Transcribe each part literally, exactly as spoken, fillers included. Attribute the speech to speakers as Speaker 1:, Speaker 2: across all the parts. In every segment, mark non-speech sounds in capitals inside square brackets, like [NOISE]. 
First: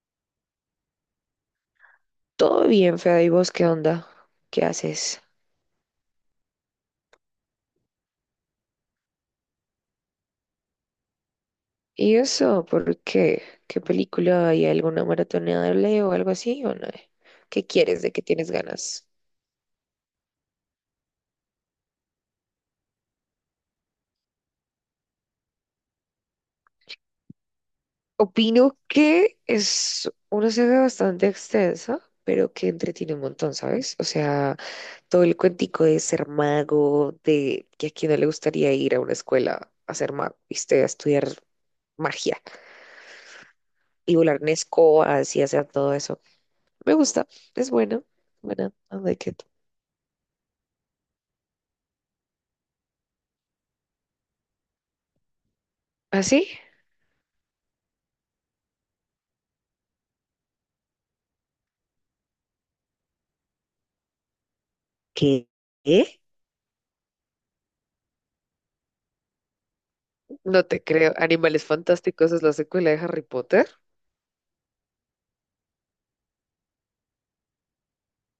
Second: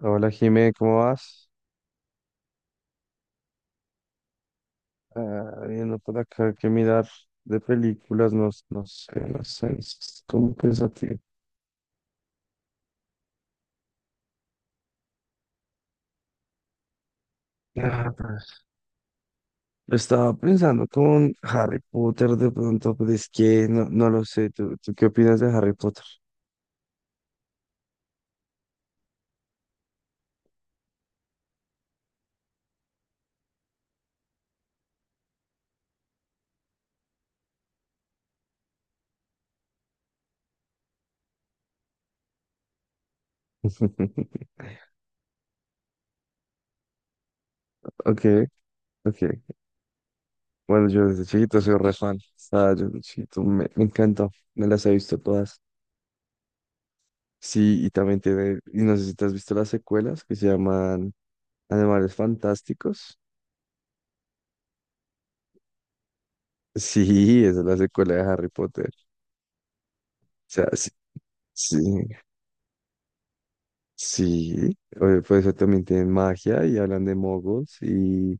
Speaker 1: Hola Jimé, ¿cómo vas?
Speaker 2: Todo bien, Fede, ¿y vos qué onda? ¿Qué haces?
Speaker 1: Ah, viendo por acá que mirar de películas, no, no sé, no sé, es como pensativo.
Speaker 2: ¿Y eso por qué? ¿Qué película hay alguna maratoneable o algo así o no? ¿Qué quieres?
Speaker 1: Ah,
Speaker 2: ¿De qué tienes ganas?
Speaker 1: estaba pensando con Harry Potter de pronto, pero es que no, no lo sé. ¿Tú, tú qué opinas de Harry Potter?
Speaker 2: Opino que es una saga bastante extensa, pero que entretiene un montón, ¿sabes? O sea, todo el cuentico de ser mago, de que a quién no le gustaría ir a una escuela a ser mago, ¿viste? A estudiar magia y
Speaker 1: [LAUGHS]
Speaker 2: volar en escobas y hacer todo eso. Me gusta, es buena,
Speaker 1: Ok,
Speaker 2: buena, ¿no? ¿De
Speaker 1: ok.
Speaker 2: qué
Speaker 1: Bueno, yo desde chiquito soy re fan. Ah, yo desde chiquito me, me encantó, me las he visto todas.
Speaker 2: ¿Así?
Speaker 1: Sí, y también tiene, y no sé si te has visto las secuelas que se llaman Animales Fantásticos.
Speaker 2: ¿Qué? ¿Eh?
Speaker 1: Sí, esa es la secuela de Harry Potter. O
Speaker 2: No
Speaker 1: sea,
Speaker 2: te
Speaker 1: sí,
Speaker 2: creo. Animales
Speaker 1: sí,
Speaker 2: Fantásticos es la secuela de Harry Potter.
Speaker 1: sí. Oye, pues eso también tienen magia y hablan de moguls y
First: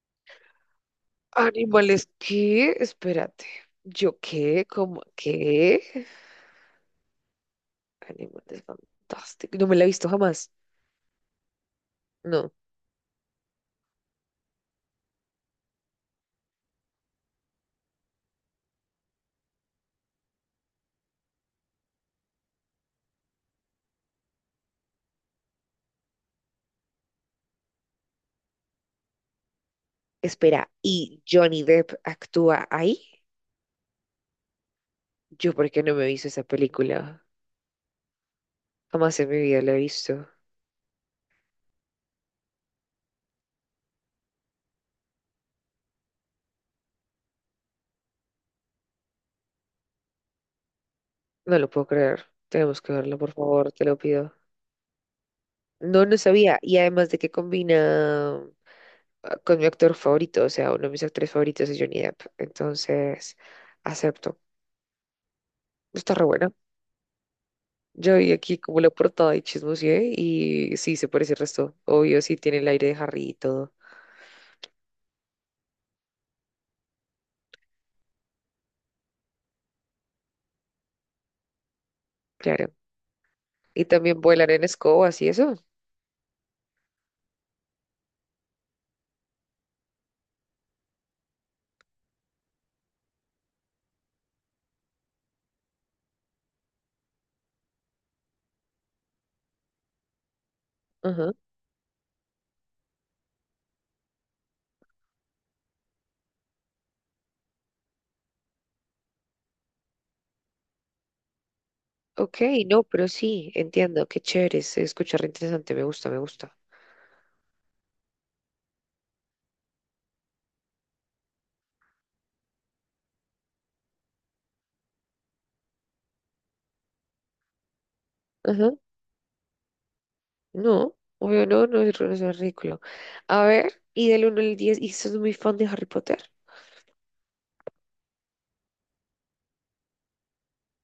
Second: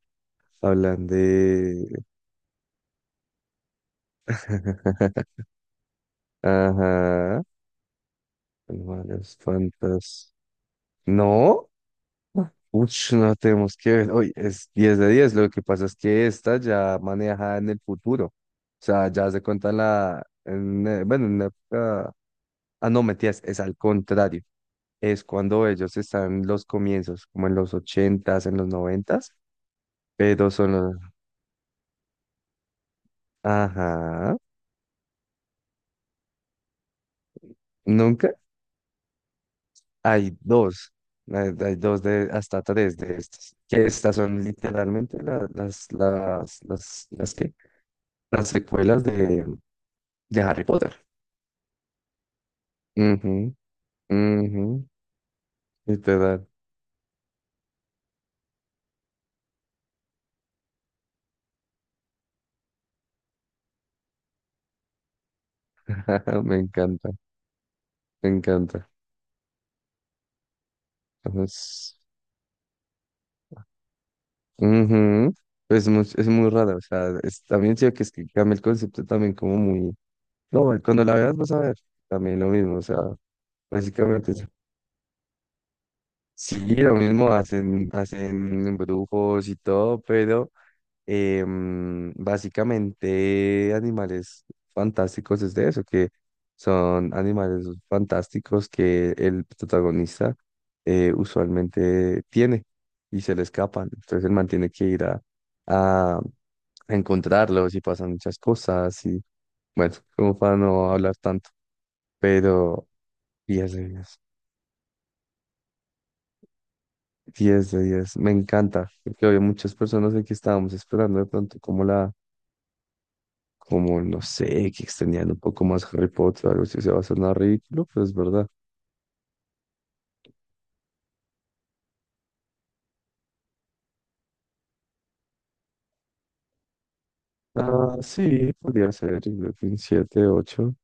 Speaker 1: hablan de...
Speaker 2: ¿Animales qué? Espérate. ¿Yo qué? ¿Cómo
Speaker 1: [LAUGHS]
Speaker 2: qué?
Speaker 1: Ajá,
Speaker 2: Animales
Speaker 1: animales
Speaker 2: Fantásticos. No me la he visto
Speaker 1: fantas.
Speaker 2: jamás.
Speaker 1: No,
Speaker 2: No.
Speaker 1: uch, no tenemos que ver. Oye, es diez de diez. Lo que pasa es que esta ya maneja en el futuro. O sea, ya se cuenta en la. en, eh, bueno, en la época. Ah, no, metías, es al contrario. Es cuando ellos están en los comienzos, como en los ochentas, en los noventas, pero
Speaker 2: Espera,
Speaker 1: son los...
Speaker 2: ¿y Johnny Depp actúa ahí?
Speaker 1: Ajá,
Speaker 2: ¿Yo por qué no me he visto esa película?
Speaker 1: nunca
Speaker 2: Jamás en mi vida la he visto.
Speaker 1: hay dos, hay, hay dos de hasta tres de estas, que estas son literalmente la- las, las, las, las, ¿qué? Las secuelas de, de Harry Potter.
Speaker 2: No lo puedo creer. Tenemos que verla, por
Speaker 1: Ujú,
Speaker 2: favor, te lo pido.
Speaker 1: ujú,
Speaker 2: No, no
Speaker 1: literal.
Speaker 2: sabía. Y además de que combina ah, con mi actor favorito, o sea, uno de mis actores favoritos es Johnny Depp. Entonces, acepto. Está re
Speaker 1: [LAUGHS]
Speaker 2: buena.
Speaker 1: Me encanta,
Speaker 2: Yo
Speaker 1: me
Speaker 2: vi aquí como
Speaker 1: encanta.
Speaker 2: la portada y chismoseé y sí, se parece el resto.
Speaker 1: Entonces,
Speaker 2: Obvio, sí, tiene el aire de Harry y todo.
Speaker 1: ujú, Es muy, es muy raro, o sea, es, también siento que es que cambia el concepto también como muy. No, güey, cuando la veas vas a ver, también lo
Speaker 2: Claro.
Speaker 1: mismo, o sea,
Speaker 2: Y también
Speaker 1: básicamente es-
Speaker 2: vuelan en escobas y eso.
Speaker 1: sí, lo mismo hacen, hacen embrujos y todo, pero em, básicamente animales fantásticos es de eso, que son animales fantásticos que el protagonista eh,
Speaker 2: Ajá.
Speaker 1: usualmente tiene y se le escapan, entonces el man tiene que ir a, a encontrarlos y pasan muchas cosas y bueno, como para no hablar tanto,
Speaker 2: Ok, no,
Speaker 1: pero...
Speaker 2: pero sí,
Speaker 1: diez de
Speaker 2: entiendo.
Speaker 1: diez.
Speaker 2: Qué chévere, se escucha re interesante. Me gusta, me gusta.
Speaker 1: 10 de diez. Me encanta, porque había muchas personas de que estábamos esperando de pronto como la, como no sé, que extendían un poco más Harry Potter, algo así se va a sonar ridículo, pero es verdad.
Speaker 2: Ajá. No, obvio, no, no, es no es ridículo. A ver, ¿y del uno al diez y sos muy fan de Harry Potter?
Speaker 1: Ah, sí, podría ser, yo creo que un siete, ocho.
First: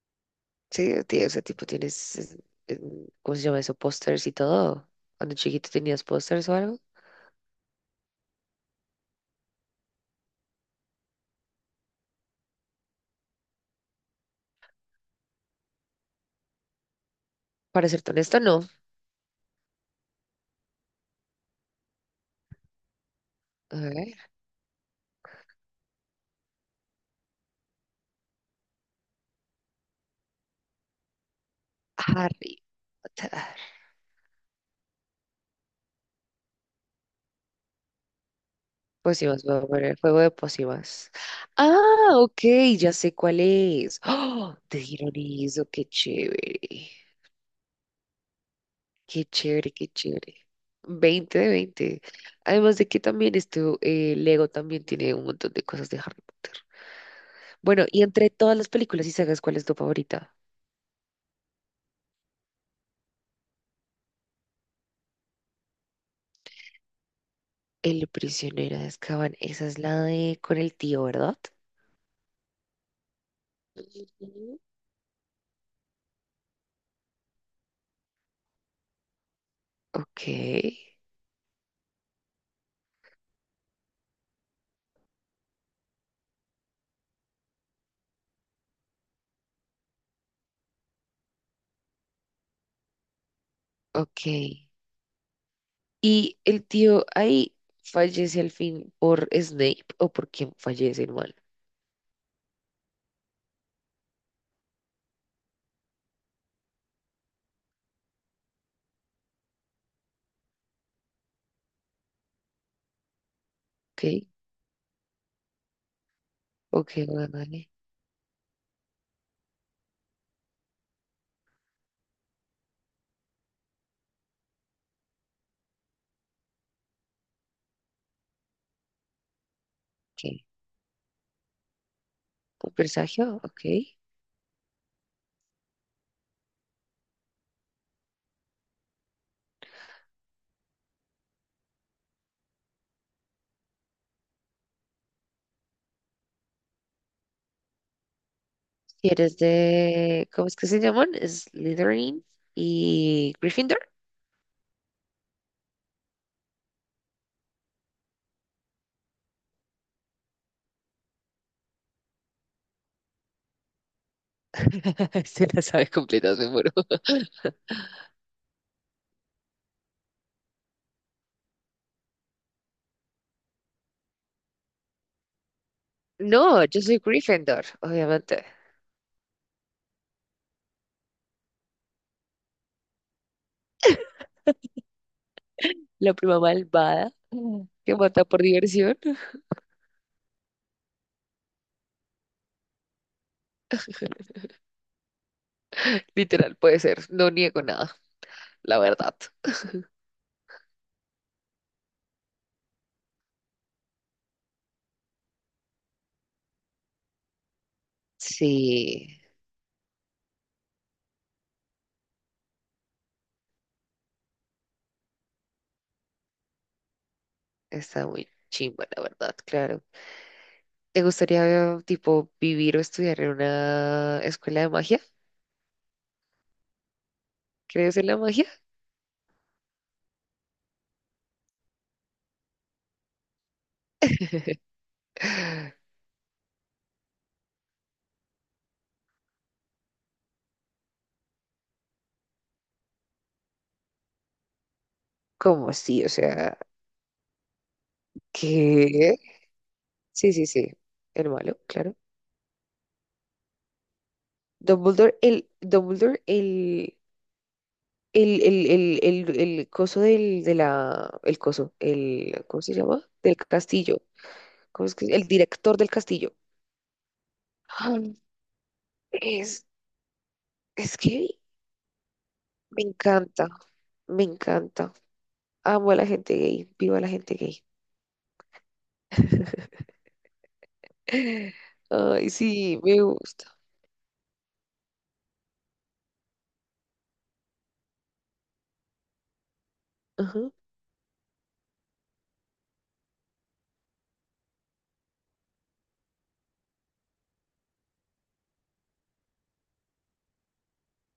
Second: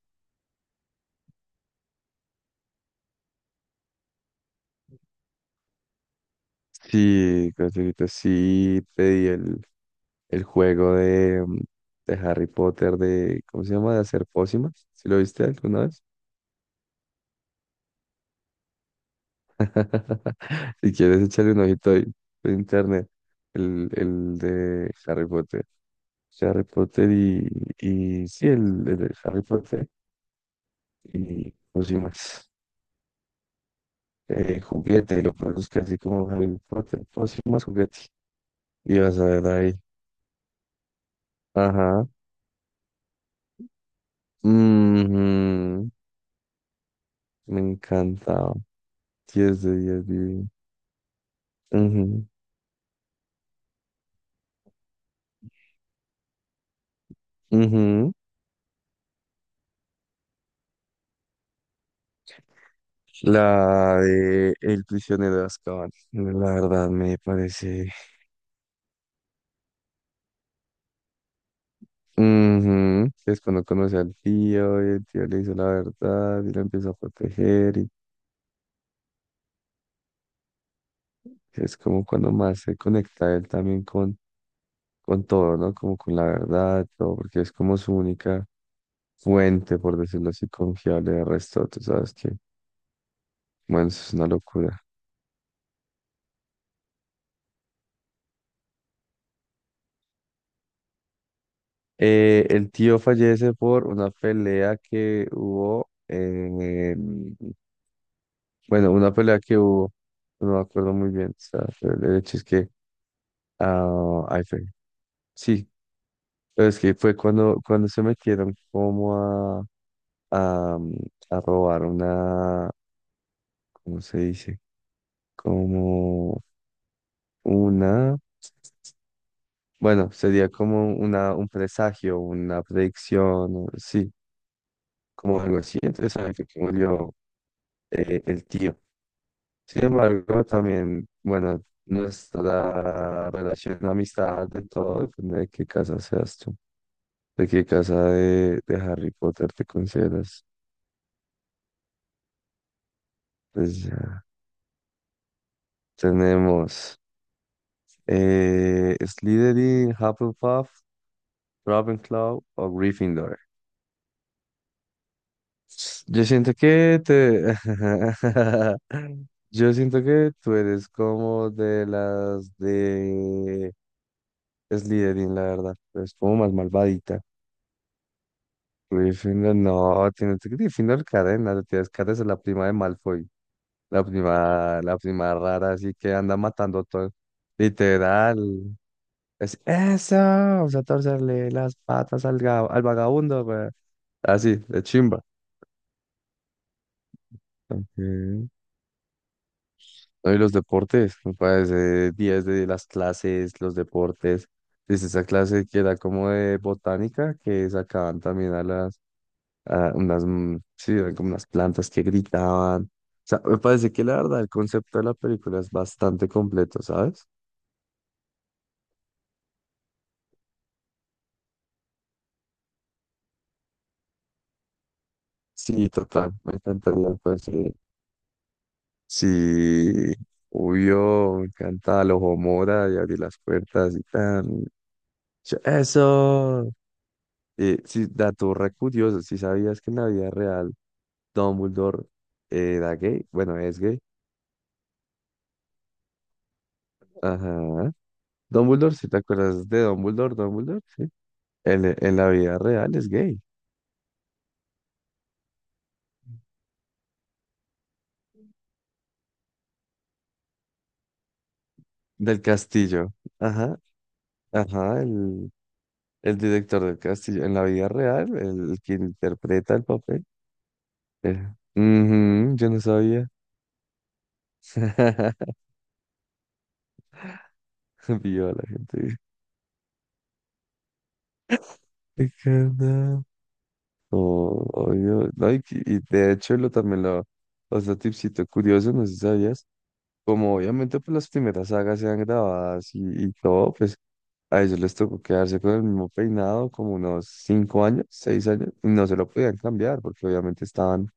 Speaker 2: Sí, tie- o sea, tipo, tienes, es- em, ¿cómo se llama eso? Pósters y todo. Cuando chiquito tenías pósters o algo.
Speaker 1: Sí, ahorita sí pedí el, el juego de, mm, de Harry Potter de, ¿cómo se llama? De hacer pócimas. ¿Si lo viste alguna vez?
Speaker 2: Para serte honesto, no.
Speaker 1: [LAUGHS] Si quieres echarle un ojito ahí por internet.
Speaker 2: A
Speaker 1: El,
Speaker 2: ver,
Speaker 1: el de Harry Potter. Sea, Harry Potter y, y sí, el, el de Harry Potter y pócimas,
Speaker 2: Harry Potter.
Speaker 1: eh, juguete, lo produzcas así como Harry Potter, pócimas, juguete, y vas a
Speaker 2: Pócimas,
Speaker 1: ver
Speaker 2: voy a
Speaker 1: ahí,
Speaker 2: poner juego de pócimas.
Speaker 1: ajá,
Speaker 2: Ah, ok, ya sé cuál es. ¡Oh! Te dieron
Speaker 1: ujú,
Speaker 2: eso, qué chévere.
Speaker 1: me encantaba,
Speaker 2: Qué
Speaker 1: diez de
Speaker 2: chévere, qué
Speaker 1: diez,
Speaker 2: chévere.
Speaker 1: divino,
Speaker 2: Veinte de veinte.
Speaker 1: ujú,
Speaker 2: Además de que también esto, eh, Lego también tiene un montón de cosas de Harry Potter. Bueno, y
Speaker 1: ujú.
Speaker 2: entre todas las películas y sagas, ¿cuál es tu favorita?
Speaker 1: La de El prisionero de Azkaban, la verdad me parece,
Speaker 2: El prisionero de Azkaban, esa es la de con el tío, ¿verdad?
Speaker 1: ujú, es cuando conoce al
Speaker 2: Ujú.
Speaker 1: tío, y el tío le hizo la verdad, y lo empieza a proteger.
Speaker 2: Ok,
Speaker 1: Es como cuando más se conecta él también con, con todo, ¿no? Como con la verdad, todo, porque es como su única fuente, por decirlo así, confiable de resto. Tú sabes que, bueno, eso es una
Speaker 2: ok.
Speaker 1: locura.
Speaker 2: ¿Y el tío ahí fallece al fin por Snape o por quién fallece el mal?
Speaker 1: Eh, el tío fallece por una pelea que hubo, eh, bueno, una pelea que hubo, no me acuerdo muy bien, o sea, pero el hecho es que,
Speaker 2: Ok,
Speaker 1: ah, ay, fue, sí, pero es
Speaker 2: ok,
Speaker 1: que fue
Speaker 2: vale,
Speaker 1: cuando,
Speaker 2: vale.
Speaker 1: cuando se metieron como a, a, a robar una... ¿Cómo se dice? Como una, bueno,
Speaker 2: Ok.
Speaker 1: sería como una, un presagio, una
Speaker 2: ¿Un
Speaker 1: predicción,
Speaker 2: presagio? Ok.
Speaker 1: o-
Speaker 2: Si
Speaker 1: sí, como algo así. Entonces, sabe que murió eh, el tío. Sin embargo, también, bueno, nuestra relación de amistad, de todo, depende de qué casa seas tú, de qué casa de, de Harry
Speaker 2: eres
Speaker 1: Potter te
Speaker 2: de...
Speaker 1: consideras.
Speaker 2: ¿Cómo es que se llaman? Slytherin y Gryffindor.
Speaker 1: Pues ya tenemos eh, Slytherin, Hufflepuff, Ravenclaw o Gryffindor.
Speaker 2: [LAUGHS] Se la sabe
Speaker 1: Yo
Speaker 2: completa, me
Speaker 1: siento
Speaker 2: muero.
Speaker 1: que
Speaker 2: [LAUGHS]
Speaker 1: te... [LAUGHS] Yo siento que tú eres como de las de Slytherin, la verdad. Es como más
Speaker 2: No, yo soy
Speaker 1: malvadita.
Speaker 2: Gryffindor, obviamente.
Speaker 1: Gryffindor, no, tienes que Gryffindor cadena, te tienes que es la prima de Malfoy. La prima, la prima rara, así que
Speaker 2: La
Speaker 1: anda
Speaker 2: prima
Speaker 1: matando todo.
Speaker 2: malvada que mata
Speaker 1: Literal.
Speaker 2: por diversión. [LAUGHS]
Speaker 1: Es eso, vamos a torcerle las patas al, ga- al vagabundo, güey. Así, de chimba.
Speaker 2: Literal, puede ser. No niego nada,
Speaker 1: Ok.
Speaker 2: la verdad.
Speaker 1: No, y los deportes, me parece días de las clases, los deportes. Desde esa clase que era como de botánica, que sacaban también a las,
Speaker 2: Sí,
Speaker 1: a unas, mm, sí, eran como unas plantas que gritaban. O sea, me parece que la verdad, el concepto de la película es bastante completo, ¿sabes?
Speaker 2: está muy chimba, la verdad, claro. ¿Te gustaría, eh, tipo, vivir o estudiar en una escuela de magia?
Speaker 1: Sí, total, me encantaría, pues, sí.
Speaker 2: ¿Crees en la magia?
Speaker 1: Sí, obvio, me encanta el ojo mora y abrir las puertas y
Speaker 2: [LAUGHS]
Speaker 1: tan. Yo, Eso. Eh, sí, dato re curioso, si sabías que en la vida real Dumbledore eh, era gay, bueno, es gay.
Speaker 2: ¿Cómo sí? O sea,
Speaker 1: Ajá. Dumbledore, si
Speaker 2: ¿qué?
Speaker 1: te acuerdas de
Speaker 2: Sí,
Speaker 1: Dumbledore,
Speaker 2: sí, sí.
Speaker 1: Dumbledore, sí.
Speaker 2: El malo,
Speaker 1: En
Speaker 2: claro.
Speaker 1: en la vida real es gay.
Speaker 2: Dumbledore, el, Dumbledore, el, el, el, el, el, el coso del, de la, el coso,
Speaker 1: Del
Speaker 2: el, ¿cómo se llama?
Speaker 1: castillo.
Speaker 2: Del
Speaker 1: Ajá,
Speaker 2: castillo. ¿Cómo es
Speaker 1: ajá,
Speaker 2: que? El
Speaker 1: el,
Speaker 2: director del castillo.
Speaker 1: el director del castillo. En la vida
Speaker 2: Ah,
Speaker 1: real, el, el que
Speaker 2: Es,
Speaker 1: interpreta el papel.
Speaker 2: es
Speaker 1: Eh,
Speaker 2: que
Speaker 1: ujú, yo no
Speaker 2: me
Speaker 1: sabía.
Speaker 2: encanta, me encanta.
Speaker 1: [LAUGHS]
Speaker 2: Amo a la gente gay, viva la gente gay.
Speaker 1: Vio a la gente.
Speaker 2: [LAUGHS]
Speaker 1: "Ay,
Speaker 2: Ay, sí, me
Speaker 1: carnal".
Speaker 2: gusta.
Speaker 1: Oh, obvio. No, y, que- y de hecho lo también lo, otro tipcito curioso, no sé si sabías
Speaker 2: Ajá,
Speaker 1: como obviamente pues las primeras sagas se han grabadas y, y todo, pues a ellos les tocó quedarse con el mismo peinado como unos cinco años, seis años, y no se lo podían cambiar porque obviamente estaban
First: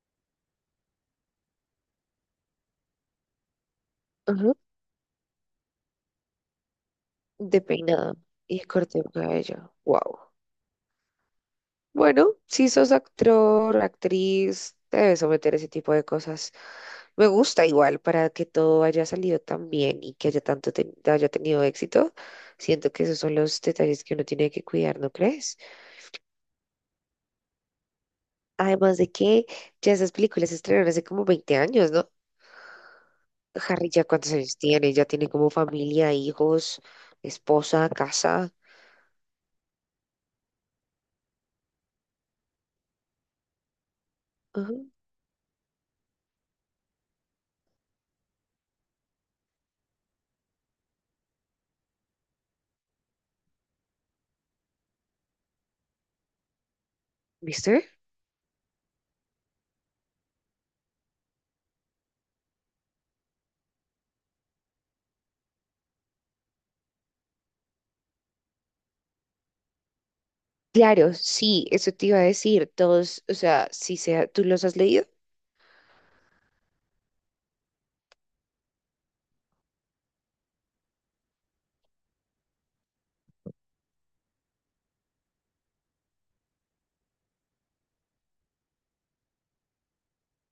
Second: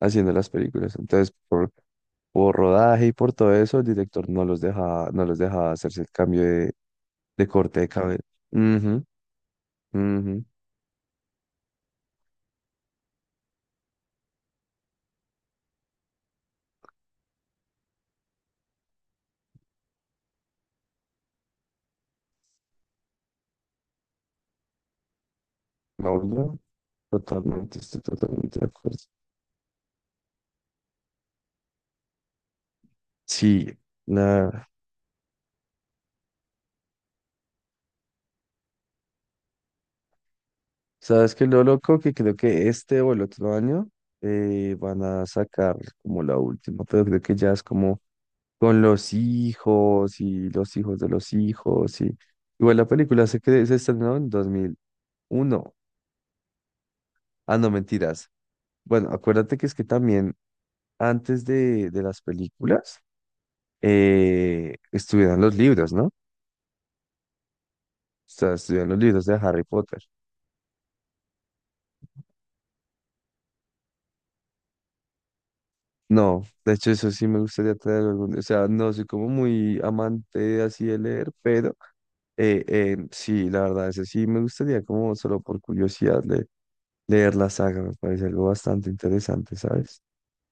Speaker 1: haciendo las películas. Entonces, por, por rodaje y por todo eso, el director no
Speaker 2: ajá.
Speaker 1: los dejaba, no los dejaba hacerse el cambio de, de
Speaker 2: De
Speaker 1: corte de
Speaker 2: peinado
Speaker 1: cabello.
Speaker 2: y de corte
Speaker 1: Ujú,
Speaker 2: de cabello. Wow.
Speaker 1: ujú.
Speaker 2: Bueno, si sos actor, actriz, te debes someter a ese tipo de cosas. Me gusta igual para que todo haya salido tan bien y que haya tanto te- haya tenido éxito. Siento que esos son los detalles que uno tiene que cuidar, ¿no crees?
Speaker 1: No, no, totalmente, estoy totalmente de
Speaker 2: Además
Speaker 1: acuerdo.
Speaker 2: de que ya esas películas se estrenaron hace como veinte años, ¿no?
Speaker 1: Sí,
Speaker 2: Harry ya cuántos años
Speaker 1: la,
Speaker 2: tiene, ya tiene como familia, hijos, esposa, casa.
Speaker 1: ¿sabes qué es lo loco? Que creo que este o el otro año eh,
Speaker 2: Ujú.
Speaker 1: van a sacar como la última, pero creo que ya es como con los hijos y los hijos de los hijos y... Igual la película se, cre- se estrenó en dos mil uno. Ah, no,
Speaker 2: ¿Viste?
Speaker 1: mentiras. Bueno, acuérdate que es que también antes de, de las películas eh, estuvieron los libros, ¿no? O sea, estuvieron los libros de Harry Potter.
Speaker 2: Claro, sí, eso te iba a decir. Todos, o sea, si sea, tú los has leído
Speaker 1: No, de hecho eso sí me gustaría traer algún, o sea, no soy como muy amante así de leer, pero Eh, eh, sí, la verdad, ese sí me gustaría como solo por curiosidad le- leer la saga, me parece algo bastante interesante, ¿sabes?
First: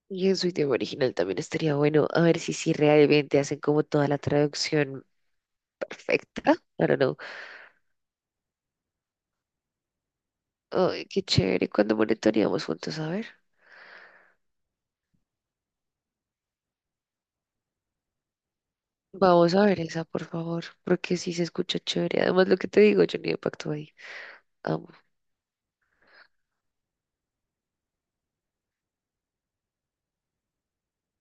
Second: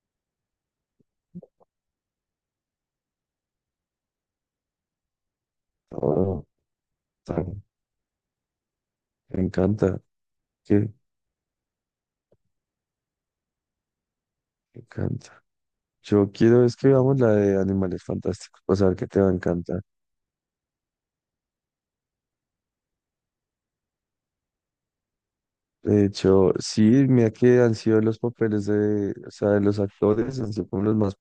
Speaker 2: y en su idioma original también estaría bueno a ver si, si realmente hacen como toda la traducción
Speaker 1: Oh,
Speaker 2: perfecta. I don't know.
Speaker 1: ta- me encanta, que me
Speaker 2: Ay, qué chévere. ¿Cuando monitoreamos juntos? A ver.
Speaker 1: encanta. Yo quiero es que veamos la de Animales Fantásticos, para saber que te va a
Speaker 2: Vamos a ver
Speaker 1: encantar.
Speaker 2: esa, por favor, porque sí se escucha chévere. Además, lo que te digo, yo ni impacto ahí.
Speaker 1: De hecho, sí, mira que han sido los papeles de, o sea, de los actores, han sido como los más,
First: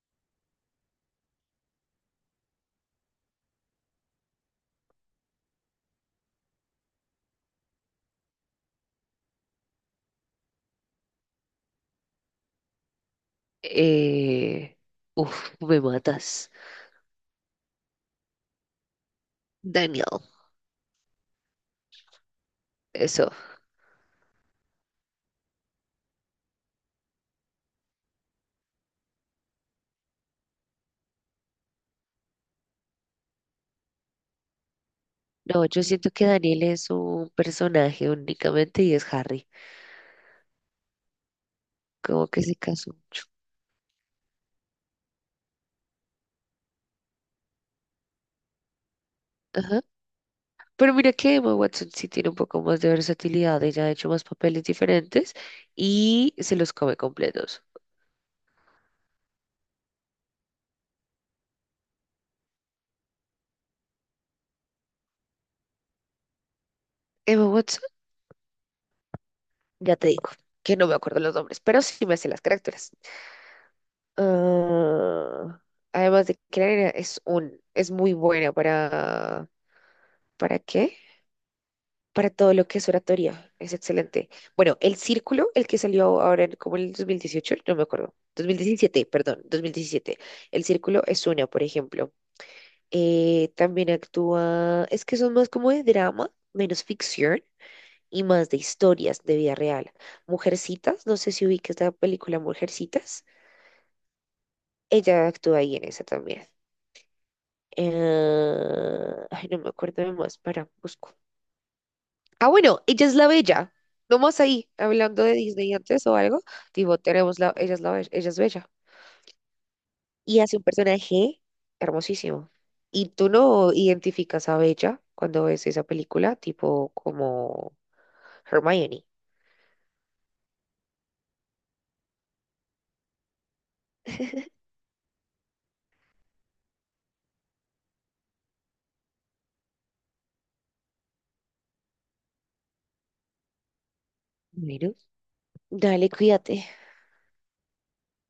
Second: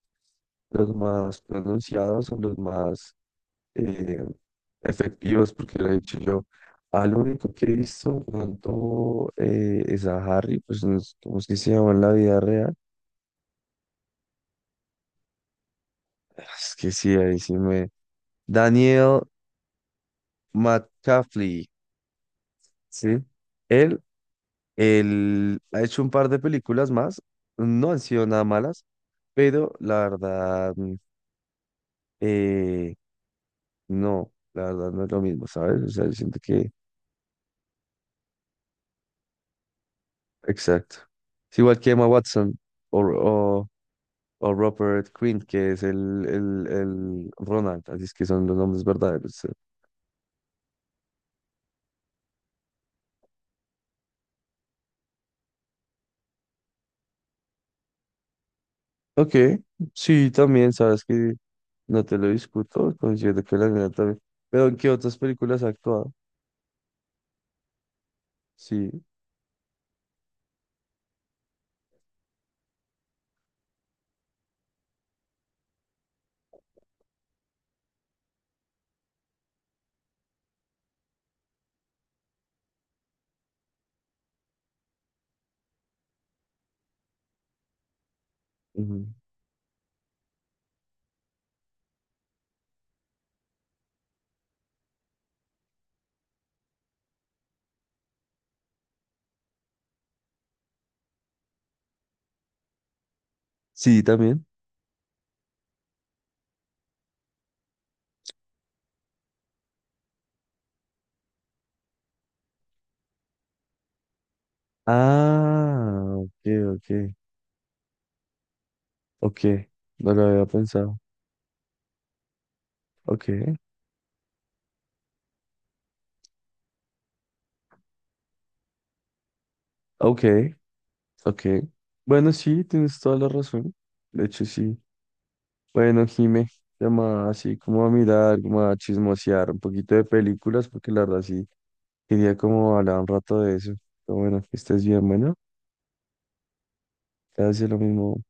Speaker 1: los más pronunciados, o los más eh, efectivas, porque lo he dicho yo. Al único que he visto tanto eh, es a Harry, pues no sé cómo es que se llama en la vida real.
Speaker 2: Eh, Uf, me matas.
Speaker 1: Es que sí, ahí sí me. Daniel
Speaker 2: Daniel,
Speaker 1: McCaffrey, ¿sí?
Speaker 2: eso.
Speaker 1: Él, él ha hecho un par de películas más, no han sido nada malas, pero la verdad, mm, eh, no, la verdad no es lo mismo,
Speaker 2: No, yo
Speaker 1: ¿sabes? O sea,
Speaker 2: siento
Speaker 1: yo
Speaker 2: que
Speaker 1: siento
Speaker 2: Daniel
Speaker 1: que.
Speaker 2: es un personaje únicamente y es Harry.
Speaker 1: Exacto. Es igual que Emma
Speaker 2: Como que se
Speaker 1: Watson,
Speaker 2: casó
Speaker 1: o,
Speaker 2: mucho.
Speaker 1: o o Robert Quinn, que es el, el, el Ronald, así es que son los nombres verdaderos. eh.
Speaker 2: Ajá. Pero mira que Emma Watson sí tiene un poco más de versatilidad. Ella ha hecho más papeles diferentes y se los come completos.
Speaker 1: Ok, sí, también, sabes que no te lo discuto, considero que la nena también. Pero ¿en qué otras películas ha actuado?
Speaker 2: Emma Watson,
Speaker 1: Sí,
Speaker 2: ya te digo, que no me acuerdo los nombres, pero sí me sé las caricaturas. Ah, además de que la nena es un, es muy buena para, ¿para qué? Para todo lo que es oratoria. Es excelente. Bueno, el círculo, el que salió ahora en, como en el dos mil dieciocho no me acuerdo. dos mil
Speaker 1: ujú.
Speaker 2: diecisiete perdón, dos mil diecisiete. El círculo es una, por ejemplo. Eh, también actúa, es que son más como de drama, menos ficción y más de historias de vida real. Mujercitas, no sé si ubicas la película Mujercitas.
Speaker 1: Sí, también.
Speaker 2: Ella actúa ahí en esa también. Eh, ay, no me acuerdo de más, para, busco. Ah, bueno, Ella es la Bella. Nomás ahí, hablando de Disney antes
Speaker 1: Ah,
Speaker 2: o algo.
Speaker 1: ok,
Speaker 2: Tipo,
Speaker 1: ok.
Speaker 2: tenemos la, Ella es la Bella, Ella es Bella.
Speaker 1: Ok, no lo
Speaker 2: Y
Speaker 1: había
Speaker 2: hace un
Speaker 1: pensado.
Speaker 2: personaje hermosísimo. Y
Speaker 1: Ok,
Speaker 2: tú no identificas a Bella cuando ves esa película, tipo como Hermione.
Speaker 1: ok, ok. Bueno, sí, tienes toda la razón. De hecho, sí. Bueno, Jime, llamaba así como a mirar, como a chismosear un poquito de películas, porque la verdad sí, quería como hablar un rato de eso. Pero bueno, que estés
Speaker 2: Bueno,
Speaker 1: bien, bueno,
Speaker 2: dale, cuídate.
Speaker 1: te hace lo mismo.